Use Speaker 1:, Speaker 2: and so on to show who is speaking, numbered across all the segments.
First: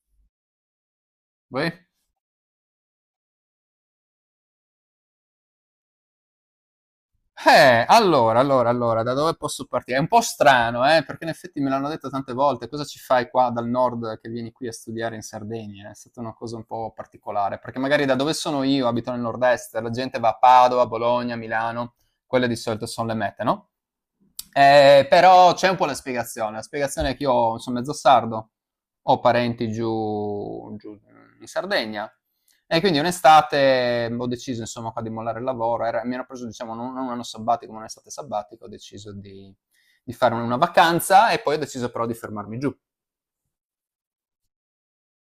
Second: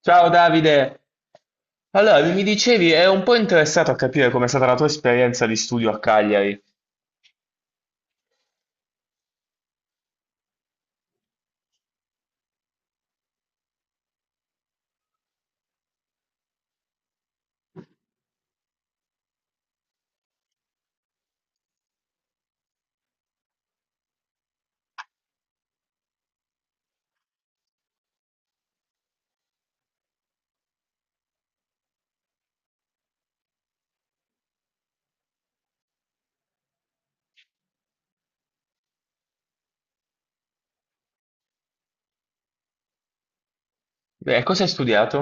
Speaker 1: Ciao Davide!
Speaker 2: Voi?
Speaker 1: Allora, mi dicevi, ero un po' interessato a capire com'è stata la tua esperienza di studio a Cagliari.
Speaker 2: Allora, da dove posso partire? È un po' strano, perché in effetti me l'hanno detto tante volte, cosa ci fai qua dal nord che vieni qui a studiare in Sardegna? È stata una cosa un po' particolare, perché magari da dove sono io, abito nel nord-est, la gente va a Padova, Bologna, Milano, quelle di solito sono le mete, no? Però c'è un po' la spiegazione è che io sono mezzo sardo, ho parenti giù, giù in Sardegna. E quindi un'estate ho deciso insomma qua di mollare il lavoro, mi ero preso diciamo non un anno sabbatico, ma un'estate sabbatica, ho deciso di, fare una vacanza e poi ho deciso però di fermarmi giù.
Speaker 1: Beh, cosa hai studiato?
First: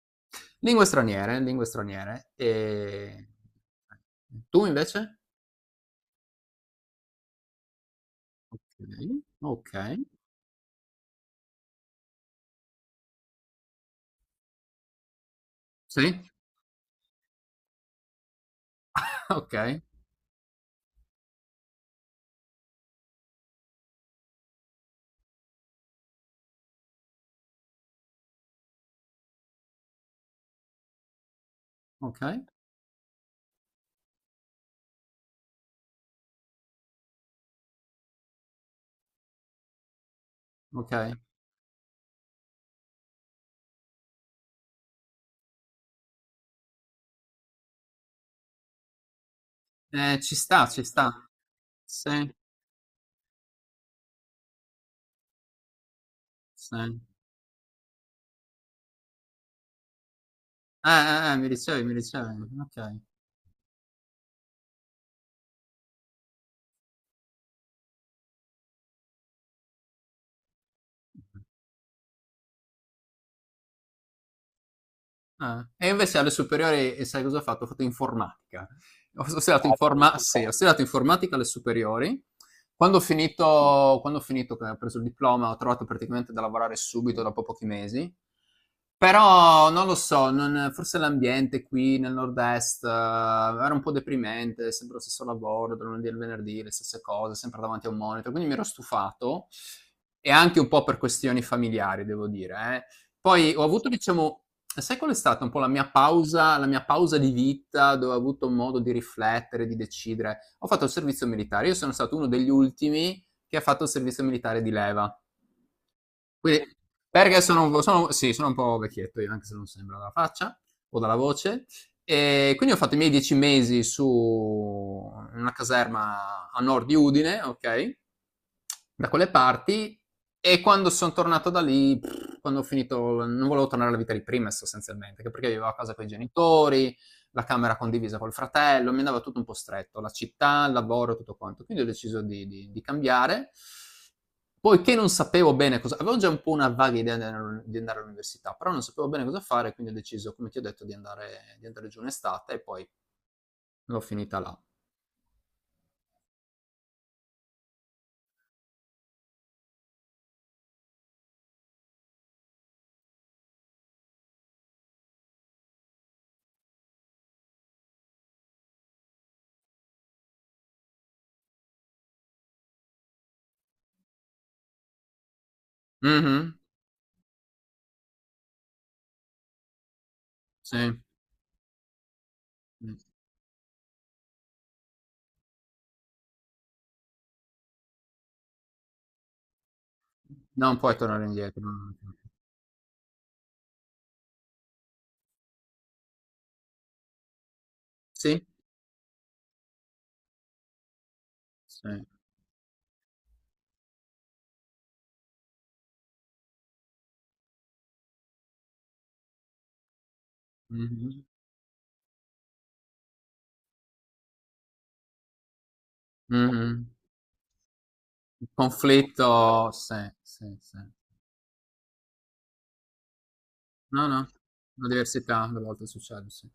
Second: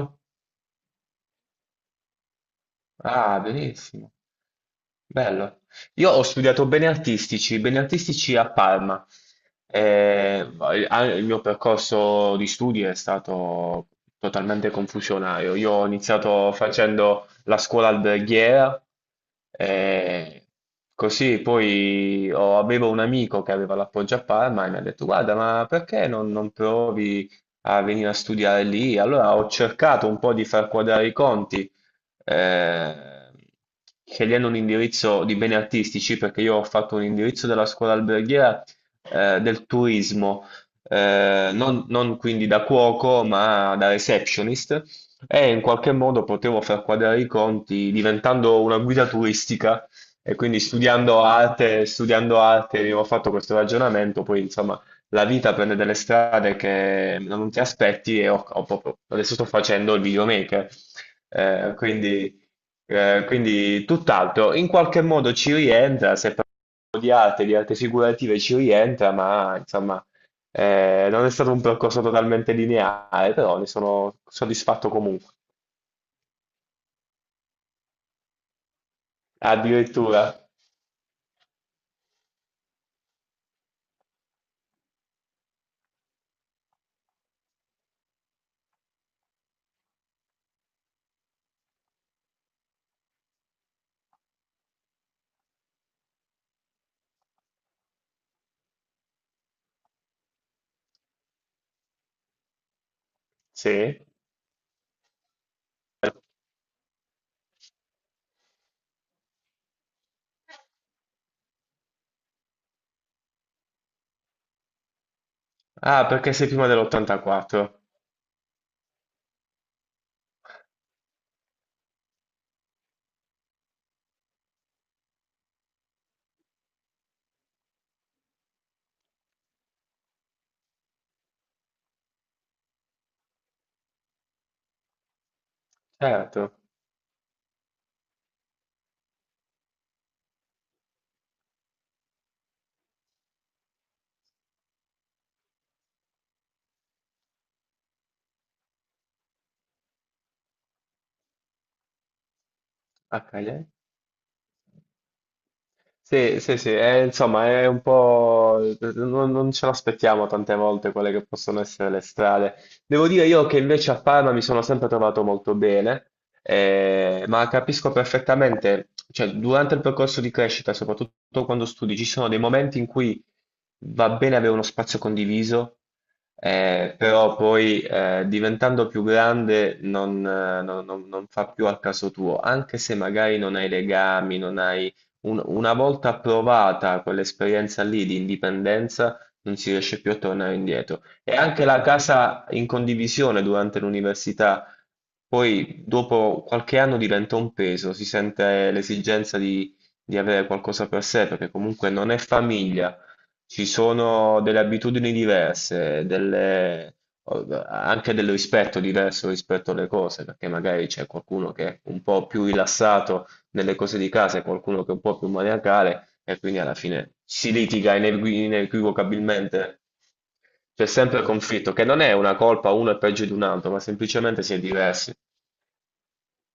Speaker 2: Lingue straniere, lingue straniere. E...
Speaker 1: Ah, benissimo.
Speaker 2: Tu invece?
Speaker 1: Bello. Io ho studiato beni artistici a Parma.
Speaker 2: Ok, ok.
Speaker 1: Il mio percorso di studi è stato totalmente confusionario. Io ho
Speaker 2: Sì,
Speaker 1: iniziato facendo la scuola alberghiera,
Speaker 2: ok,
Speaker 1: eh, così poi avevo un amico che aveva l'appoggio a Parma e mi ha detto: Guarda, ma perché non provi a venire a studiare lì? Allora ho cercato un po' di far quadrare i conti
Speaker 2: ok,
Speaker 1: eh, scegliendo un indirizzo di beni artistici, perché io ho fatto un indirizzo della scuola alberghiera del turismo,
Speaker 2: ok.
Speaker 1: non quindi da cuoco, ma da receptionist, e in qualche modo potevo far quadrare i conti diventando una guida turistica.
Speaker 2: Ci
Speaker 1: E quindi
Speaker 2: sta, ci sta. Sì,
Speaker 1: studiando arte, abbiamo fatto questo ragionamento, poi insomma la vita prende delle strade
Speaker 2: sì.
Speaker 1: che non ti aspetti e adesso sto facendo il videomaker.
Speaker 2: Mi
Speaker 1: Eh,
Speaker 2: ricevi, mi ricevi.
Speaker 1: quindi,
Speaker 2: Ok.
Speaker 1: quindi tutt'altro. In qualche modo ci rientra, se parlo di arte figurative ci rientra, ma insomma, non è stato un percorso totalmente lineare, però ne sono soddisfatto comunque.
Speaker 2: Ah, e invece alle superiori, e sai cosa ho fatto? Ho fatto informatica. Ho studiato. Ah, sì, ho
Speaker 1: Addirittura,
Speaker 2: super. Studiato informatica alle superiori. Quando ho finito, che ho preso il diploma, ho trovato praticamente da lavorare subito, dopo pochi mesi. Però non lo so, forse l'ambiente qui nel nord-est era un po' deprimente, sempre lo stesso lavoro, dal lunedì al venerdì, le stesse cose, sempre davanti a un monitor, quindi mi ero stufato e anche un po' per questioni familiari, devo dire, eh. Poi ho avuto,
Speaker 1: sì.
Speaker 2: diciamo, sai qual è stata un po' la mia pausa di vita dove ho avuto modo di riflettere, di decidere? Ho fatto il servizio militare. Io sono stato uno degli ultimi che ha fatto il servizio militare di leva.
Speaker 1: Ah, perché sei
Speaker 2: Quindi,
Speaker 1: prima
Speaker 2: perché sono,
Speaker 1: dell'84.
Speaker 2: sì, sono un po' vecchietto io, anche se non sembra dalla faccia o dalla voce. E quindi ho fatto i miei 10 mesi su una caserma a nord di Udine, ok? Da quelle parti. E quando sono tornato da lì, quando ho finito, non volevo tornare alla vita di prima sostanzialmente, anche perché vivevo a casa con i
Speaker 1: Certo,
Speaker 2: genitori, la camera condivisa col fratello, mi andava tutto un po' stretto, la città, il lavoro, tutto quanto. Quindi ho deciso di, cambiare. Poiché non sapevo bene cosa, avevo già un po' una vaga idea di andare all'università, però non sapevo bene cosa fare, quindi ho deciso, come ti ho detto, di andare giù in estate e poi
Speaker 1: a Cagliari.
Speaker 2: l'ho finita là.
Speaker 1: Sì, sì, sì, insomma è un po'... non ce l'aspettiamo tante volte quelle che possono essere le strade. Devo dire io che invece a Parma mi sono sempre trovato molto bene, ma capisco perfettamente, cioè durante il percorso di crescita, soprattutto quando studi, ci sono dei momenti in cui va bene avere uno spazio condiviso,
Speaker 2: Mhm,
Speaker 1: però poi diventando più grande non, eh,
Speaker 2: sì.
Speaker 1: non
Speaker 2: Mm.
Speaker 1: non- non fa più al caso tuo, anche se magari non hai legami, non hai una volta provata quell'esperienza lì di indipendenza, non si riesce più a tornare
Speaker 2: Non puoi
Speaker 1: indietro.
Speaker 2: tornare
Speaker 1: E
Speaker 2: indietro.
Speaker 1: anche
Speaker 2: No,
Speaker 1: la
Speaker 2: no, no.
Speaker 1: casa in condivisione durante l'università, poi dopo qualche anno diventa un peso, si
Speaker 2: Sì?
Speaker 1: sente l'esigenza di avere qualcosa per sé, perché
Speaker 2: Sì.
Speaker 1: comunque non è famiglia, ci sono delle abitudini diverse, delle anche del rispetto diverso rispetto alle cose, perché magari c'è
Speaker 2: Mh-mh.
Speaker 1: qualcuno che è un po' più rilassato nelle cose di casa, e qualcuno che è un po' più maniacale e quindi
Speaker 2: Mh-mh.
Speaker 1: alla fine si litiga
Speaker 2: Il conflitto,
Speaker 1: inequivocabilmente.
Speaker 2: sì, sì, sì.
Speaker 1: C'è sempre il conflitto, che non è una colpa uno è peggio di un altro, ma
Speaker 2: No, no,
Speaker 1: semplicemente si è diversi.
Speaker 2: l'università alle volte succede, sì.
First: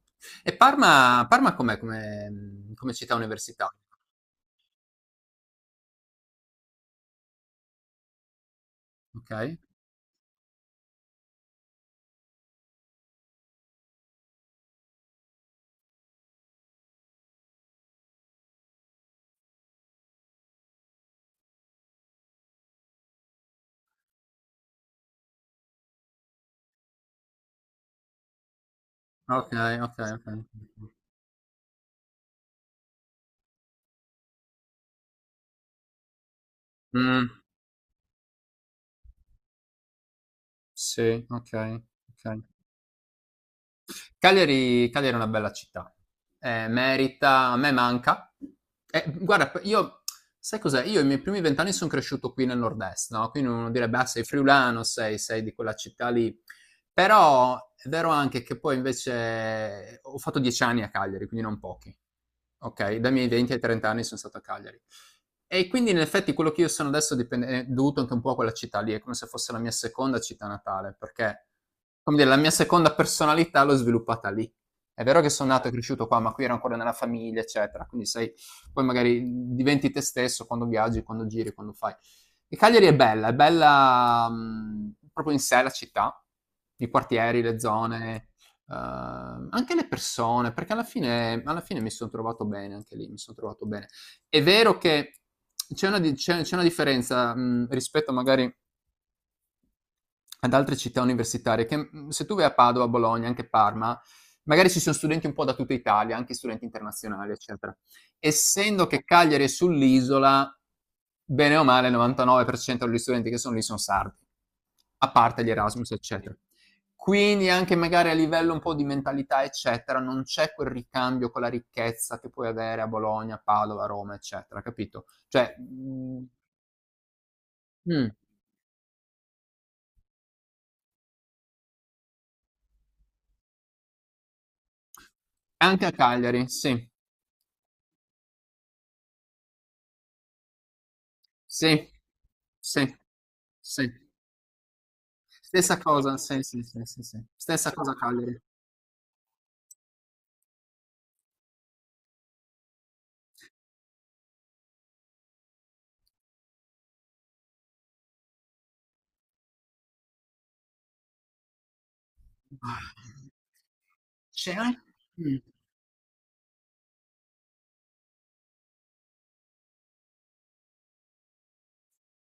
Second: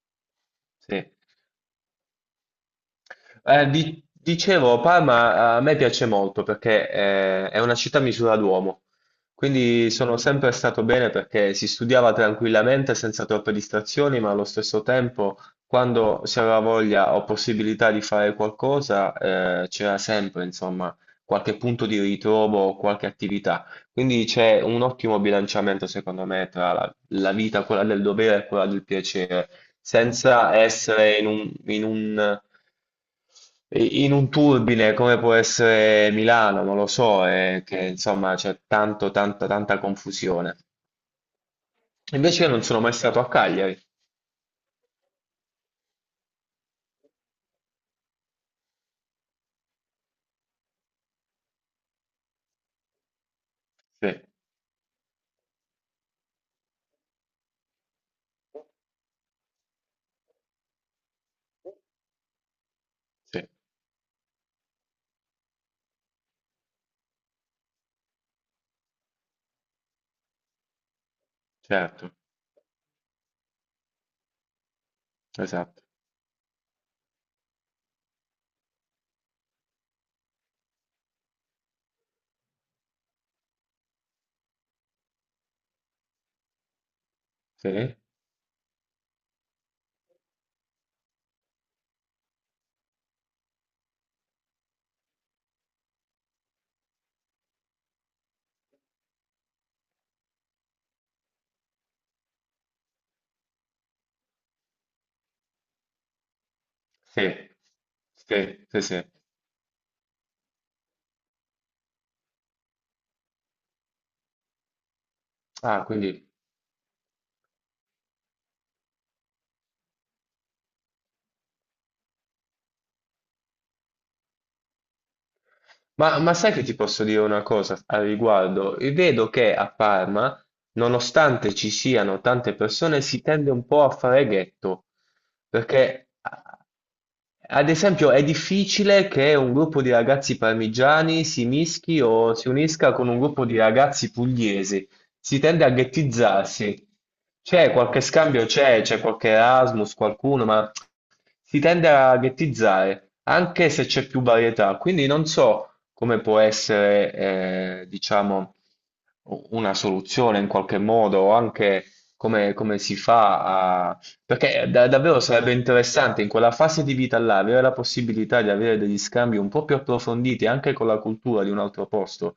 Speaker 2: E
Speaker 1: Sì.
Speaker 2: Parma com'è come come città
Speaker 1: Eh,
Speaker 2: universitaria?
Speaker 1: di- dicevo, Parma a me piace molto perché è una città a misura d'uomo,
Speaker 2: Okay.
Speaker 1: quindi sono sempre stato bene perché si studiava tranquillamente senza troppe distrazioni, ma allo stesso tempo, quando si aveva voglia o possibilità di fare qualcosa, c'era sempre, insomma, qualche punto di ritrovo o qualche attività. Quindi c'è un ottimo bilanciamento, secondo me, tra la vita, quella del dovere e quella del piacere,
Speaker 2: Okay, okay, okay.
Speaker 1: senza essere in un turbine come può essere Milano, non lo
Speaker 2: Mh,
Speaker 1: so, è che insomma c'è tanta confusione.
Speaker 2: sì, okay, okay.
Speaker 1: Invece io non sono mai stato a Cagliari.
Speaker 2: Cagliari è una bella città. Merita, a me manca. Guarda, sai cos'è? Io i miei primi vent'anni sono cresciuto qui nel nord-est, no? Quindi uno direbbe, ah,
Speaker 1: Sì,
Speaker 2: sei friulano, sei di quella città lì. Però è vero anche che poi invece ho fatto 10 anni a Cagliari, quindi non pochi. Ok, dai miei
Speaker 1: sì,
Speaker 2: 20 ai 30 anni sono stato a Cagliari. E quindi in effetti quello che io sono adesso è dovuto anche un po' a quella città lì, è come se fosse la mia seconda città natale, perché
Speaker 1: certo,
Speaker 2: come dire, la mia seconda personalità l'ho sviluppata lì. È vero che sono nato e
Speaker 1: esatto.
Speaker 2: cresciuto qua, ma qui ero ancora nella famiglia, eccetera. Quindi sai, poi magari diventi te stesso quando viaggi, quando giri, quando fai. E Cagliari è bella proprio in sé la città, i quartieri, le
Speaker 1: Sì,
Speaker 2: zone, anche le persone, perché alla fine mi sono trovato bene anche lì, mi sono trovato bene. È vero che c'è una, c'è una differenza rispetto magari ad altre città universitarie, che se tu vai a Padova, Bologna, anche Parma, magari ci sono studenti un po' da tutta Italia, anche studenti
Speaker 1: sì,
Speaker 2: internazionali, eccetera.
Speaker 1: sì, sì,
Speaker 2: Essendo che
Speaker 1: sì.
Speaker 2: Cagliari è sull'isola, bene o male il 99% degli studenti che sono lì sono sardi, a parte gli
Speaker 1: Ah,
Speaker 2: Erasmus,
Speaker 1: quindi...
Speaker 2: eccetera. Quindi anche magari a livello un po' di mentalità, eccetera, non c'è quel ricambio con la ricchezza che puoi avere a Bologna, Padova, Roma, eccetera, capito? Cioè,
Speaker 1: Ma, ma sai che ti posso dire una cosa al riguardo? Vedo che a Parma, nonostante ci siano tante persone, si tende un po' a fare ghetto,
Speaker 2: anche a
Speaker 1: perché
Speaker 2: Cagliari, sì.
Speaker 1: ad esempio, è difficile che un gruppo di ragazzi parmigiani si
Speaker 2: Sì,
Speaker 1: mischi o si unisca
Speaker 2: sì,
Speaker 1: con un gruppo di
Speaker 2: sì.
Speaker 1: ragazzi pugliesi. Si tende a
Speaker 2: Stessa cosa, sì, sì, sì,
Speaker 1: ghettizzarsi.
Speaker 2: sì, sì.
Speaker 1: C'è
Speaker 2: Stessa cosa a
Speaker 1: qualche
Speaker 2: Cagliari.
Speaker 1: scambio, c'è qualche Erasmus, qualcuno, ma si tende a ghettizzare, anche se c'è più varietà. Quindi non so come può essere, diciamo, una soluzione in qualche modo, o anche come, come
Speaker 2: Ah,
Speaker 1: si fa
Speaker 2: c'è
Speaker 1: perché
Speaker 2: anche,
Speaker 1: davvero
Speaker 2: mh,
Speaker 1: sarebbe interessante in quella fase di vita là avere la possibilità di avere degli scambi un po' più approfonditi anche con la cultura di un altro posto.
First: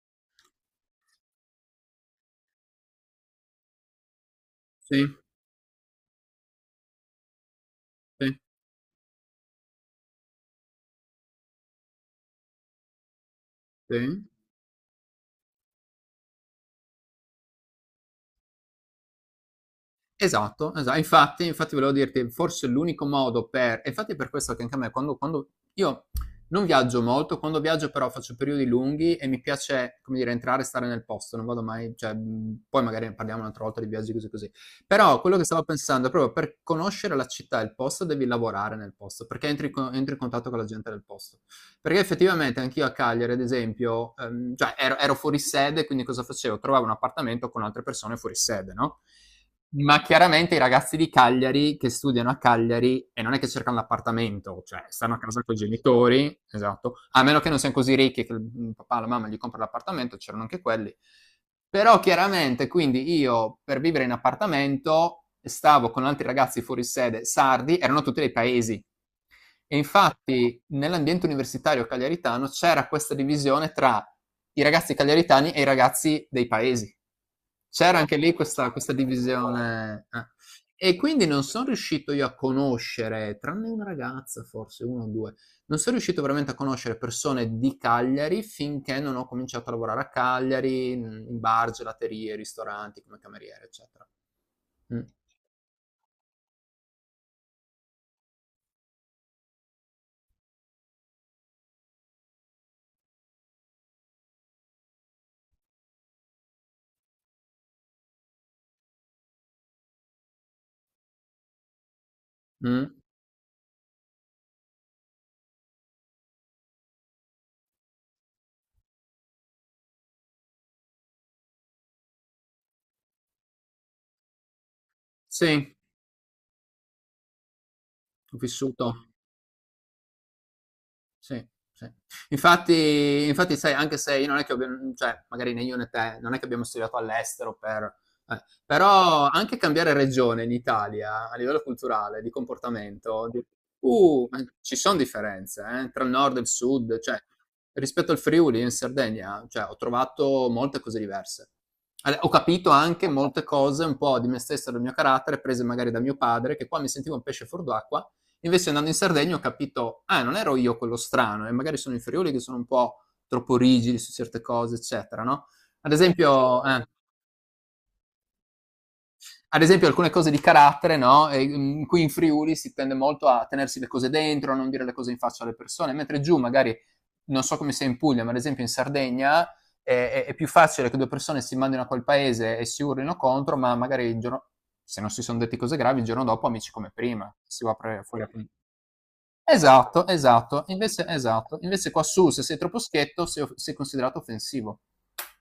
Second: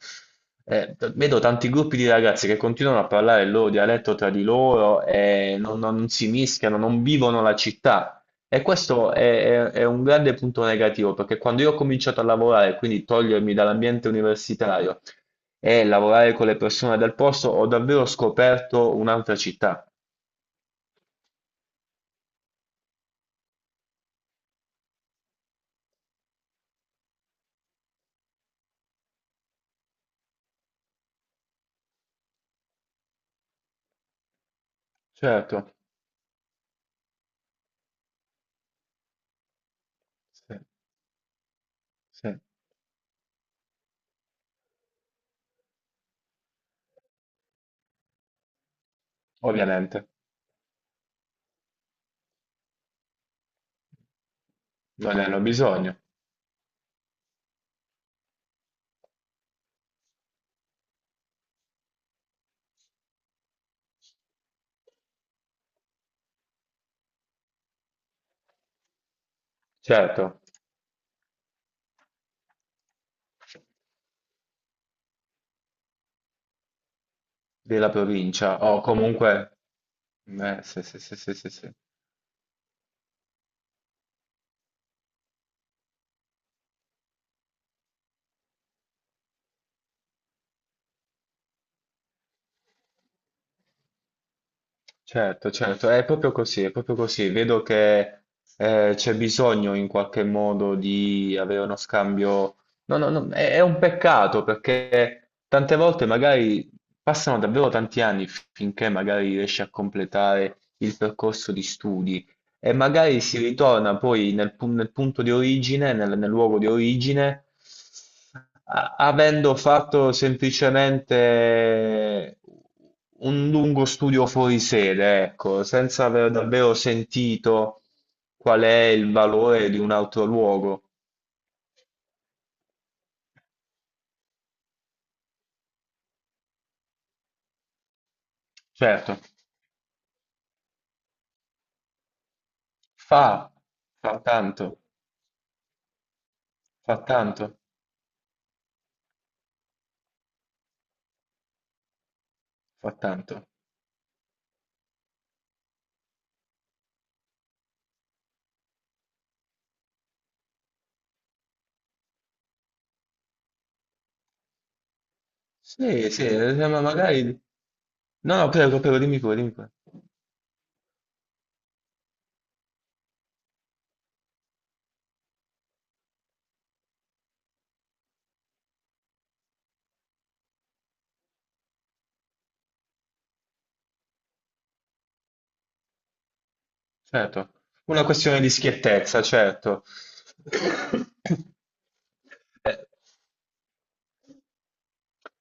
Speaker 1: Vedo tanti gruppi di ragazzi che continuano a parlare il loro dialetto tra di
Speaker 2: sì,
Speaker 1: loro e non si mischiano, non vivono la città.
Speaker 2: sì,
Speaker 1: E è un grande punto negativo, perché quando io ho cominciato a lavorare, quindi togliermi dall'ambiente
Speaker 2: sì.
Speaker 1: universitario e lavorare con le persone del posto, ho davvero scoperto un'altra città.
Speaker 2: Esatto, esa infatti volevo dirti, forse l'unico modo per e infatti è per questo che anche a me quando io non viaggio molto, quando viaggio però faccio periodi lunghi e mi piace, come dire, entrare e stare nel posto, non vado mai cioè, poi magari ne parliamo un'altra volta di viaggi così, così. Però quello che
Speaker 1: Certo.
Speaker 2: stavo pensando è proprio per conoscere la città e il posto devi lavorare nel posto, perché entri in contatto
Speaker 1: Sì.
Speaker 2: con la gente del posto. Perché
Speaker 1: Sì,
Speaker 2: effettivamente anch'io a Cagliari, ad esempio, cioè ero fuori sede, quindi cosa facevo? Trovavo un appartamento con altre persone fuori sede, no? Ma
Speaker 1: ovviamente,
Speaker 2: chiaramente i ragazzi di Cagliari che studiano a Cagliari e non è che cercano l'appartamento, cioè stanno
Speaker 1: non
Speaker 2: a
Speaker 1: ne hanno
Speaker 2: casa con i
Speaker 1: bisogno,
Speaker 2: genitori, esatto, a meno che non siano così ricchi che il papà o la mamma gli compra l'appartamento, c'erano anche quelli. Però chiaramente, quindi io per vivere in appartamento stavo con altri ragazzi fuori sede sardi, erano tutti dei paesi, e
Speaker 1: certo,
Speaker 2: infatti nell'ambiente universitario cagliaritano c'era questa divisione tra i ragazzi cagliaritani e i ragazzi dei paesi.
Speaker 1: della
Speaker 2: C'era anche lì
Speaker 1: provincia
Speaker 2: questa,
Speaker 1: o comunque,
Speaker 2: divisione. Eh.
Speaker 1: sì,
Speaker 2: E
Speaker 1: sì, sì,
Speaker 2: quindi
Speaker 1: sì,
Speaker 2: non
Speaker 1: sì,
Speaker 2: sono
Speaker 1: sì.
Speaker 2: riuscito io a conoscere, tranne una ragazza, forse uno o due, non sono riuscito veramente a conoscere persone di Cagliari finché non ho cominciato a lavorare a Cagliari, in bar, gelaterie, ristoranti, come cameriere, eccetera. Mm.
Speaker 1: Certo, certo, è proprio così, è proprio così. Vedo che c'è bisogno in qualche modo di avere uno scambio. No, no, no, è un peccato perché tante volte magari passano davvero tanti anni finché magari riesci a completare il percorso di studi. E
Speaker 2: Mm.
Speaker 1: magari si ritorna poi nel punto di origine, nel luogo di origine, avendo fatto semplicemente un lungo studio fuori sede, ecco,
Speaker 2: Sì,
Speaker 1: senza aver davvero sentito
Speaker 2: ho
Speaker 1: qual è
Speaker 2: vissuto.
Speaker 1: il valore di un altro luogo.
Speaker 2: Sì, sì. Infatti sai, anche se io non è che abbia, cioè magari né io né te, non è che abbiamo studiato all'estero,
Speaker 1: Certo,
Speaker 2: però anche cambiare regione in Italia, a livello culturale, di
Speaker 1: fa,
Speaker 2: comportamento, di
Speaker 1: fa
Speaker 2: ma ci
Speaker 1: tanto,
Speaker 2: son differenze, tra il nord e il sud,
Speaker 1: fa
Speaker 2: cioè
Speaker 1: tanto,
Speaker 2: rispetto al Friuli in Sardegna, cioè ho trovato molte cose diverse. Ale ho capito
Speaker 1: fa
Speaker 2: anche molte
Speaker 1: tanto.
Speaker 2: cose un po' di me stesso e del mio carattere prese magari da mio padre, che qua mi sentivo un pesce fuor d'acqua. Invece andando in Sardegna ho capito, ah, non ero io quello strano, e magari sono i friuli che sono un po' troppo rigidi su certe cose, eccetera, no? Ad
Speaker 1: Sì, sì,
Speaker 2: esempio,
Speaker 1: ma
Speaker 2: eh,
Speaker 1: magari... No, no, prego, prego, dimmi pure, dimmi
Speaker 2: ad
Speaker 1: pure.
Speaker 2: esempio alcune cose di carattere, no? Qui in Friuli si tende molto a tenersi le cose dentro, a non dire le cose in faccia alle persone, mentre giù magari, non so come sia in Puglia, ma ad esempio in Sardegna è più facile che due persone si mandino a quel paese e si urlino contro, ma magari il giorno, se non si sono detti cose gravi, il giorno dopo amici come prima,
Speaker 1: Certo,
Speaker 2: si va a
Speaker 1: una
Speaker 2: fuori a.
Speaker 1: questione di schiettezza, certo.
Speaker 2: Esatto, esatto. Invece esatto. Invece qua su, se sei
Speaker 1: Eh,
Speaker 2: troppo schietto, sei considerato offensivo.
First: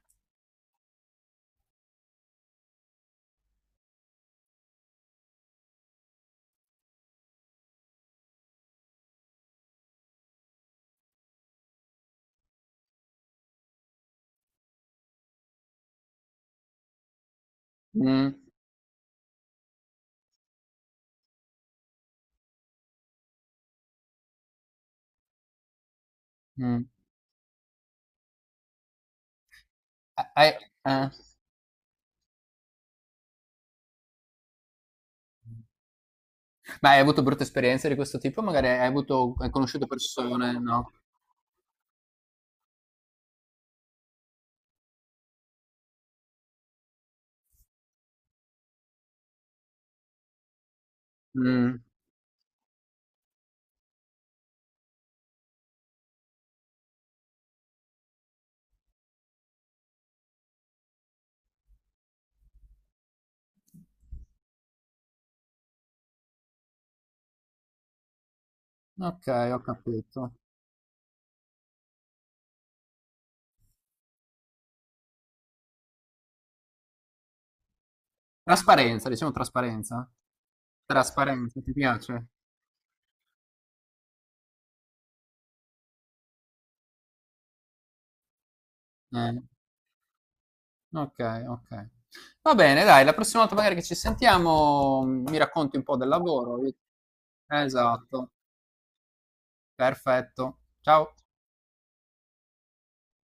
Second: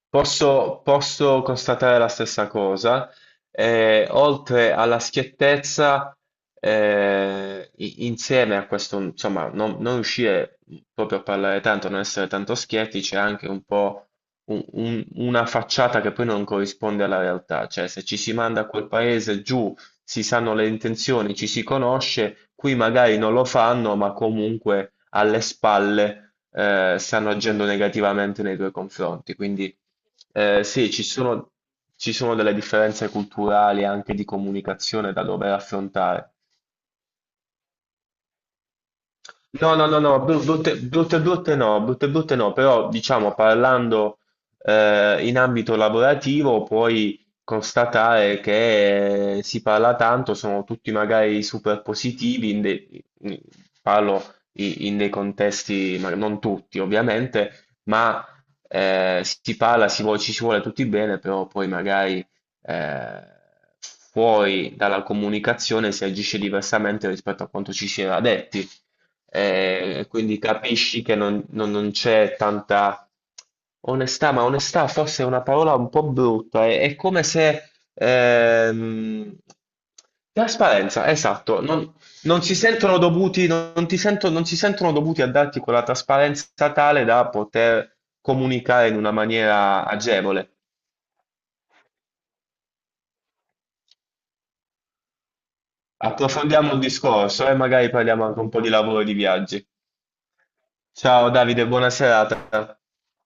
Speaker 1: Posso, posso constatare la stessa cosa. Oltre alla schiettezza, insieme a questo, insomma, non riuscire proprio a parlare tanto, non essere tanto schietti, c'è anche un po' una facciata che poi non corrisponde alla realtà. Cioè, se ci
Speaker 2: Mm,
Speaker 1: si manda a quel paese giù, si sanno le intenzioni, ci si conosce, qui magari non lo fanno, ma comunque alle spalle
Speaker 2: mm.
Speaker 1: stanno agendo negativamente nei tuoi confronti. Quindi
Speaker 2: Ah,
Speaker 1: sì,
Speaker 2: eh.
Speaker 1: ci sono delle differenze culturali e anche di comunicazione da dover affrontare.
Speaker 2: Ma hai avuto brutte esperienze di questo tipo? Magari hai avuto, hai
Speaker 1: No, no,
Speaker 2: conosciuto
Speaker 1: no, no,
Speaker 2: persone,
Speaker 1: brutte,
Speaker 2: no?
Speaker 1: brutte, brutte no, però diciamo parlando in ambito lavorativo puoi constatare che si parla tanto, sono tutti magari
Speaker 2: Mm.
Speaker 1: super positivi, in dei- in- parlo i- in, dei contesti, ma non tutti ovviamente, ma si parla, ci si vuole tutti bene, però poi magari eh, fuori dalla comunicazione si agisce diversamente rispetto a quanto ci si era detti.
Speaker 2: Ok, ho capito.
Speaker 1: Quindi capisci che non c'è tanta onestà, ma onestà forse è una parola un po' brutta, è come se...
Speaker 2: Trasparenza, diciamo trasparenza.
Speaker 1: trasparenza,
Speaker 2: Trasparenza,
Speaker 1: esatto,
Speaker 2: ti piace?
Speaker 1: non si sentono dovuti, non si sentono dovuti a darti quella trasparenza tale da poter comunicare in una
Speaker 2: Eh,
Speaker 1: maniera agevole.
Speaker 2: Ok, ok. Va bene, dai, la prossima volta magari che ci sentiamo, mi racconti un po' del lavoro.
Speaker 1: Approfondiamo il discorso e magari parliamo
Speaker 2: Esatto,
Speaker 1: anche un po' di lavoro e di viaggi.
Speaker 2: perfetto. Ciao.
Speaker 1: Ciao Davide, buona serata.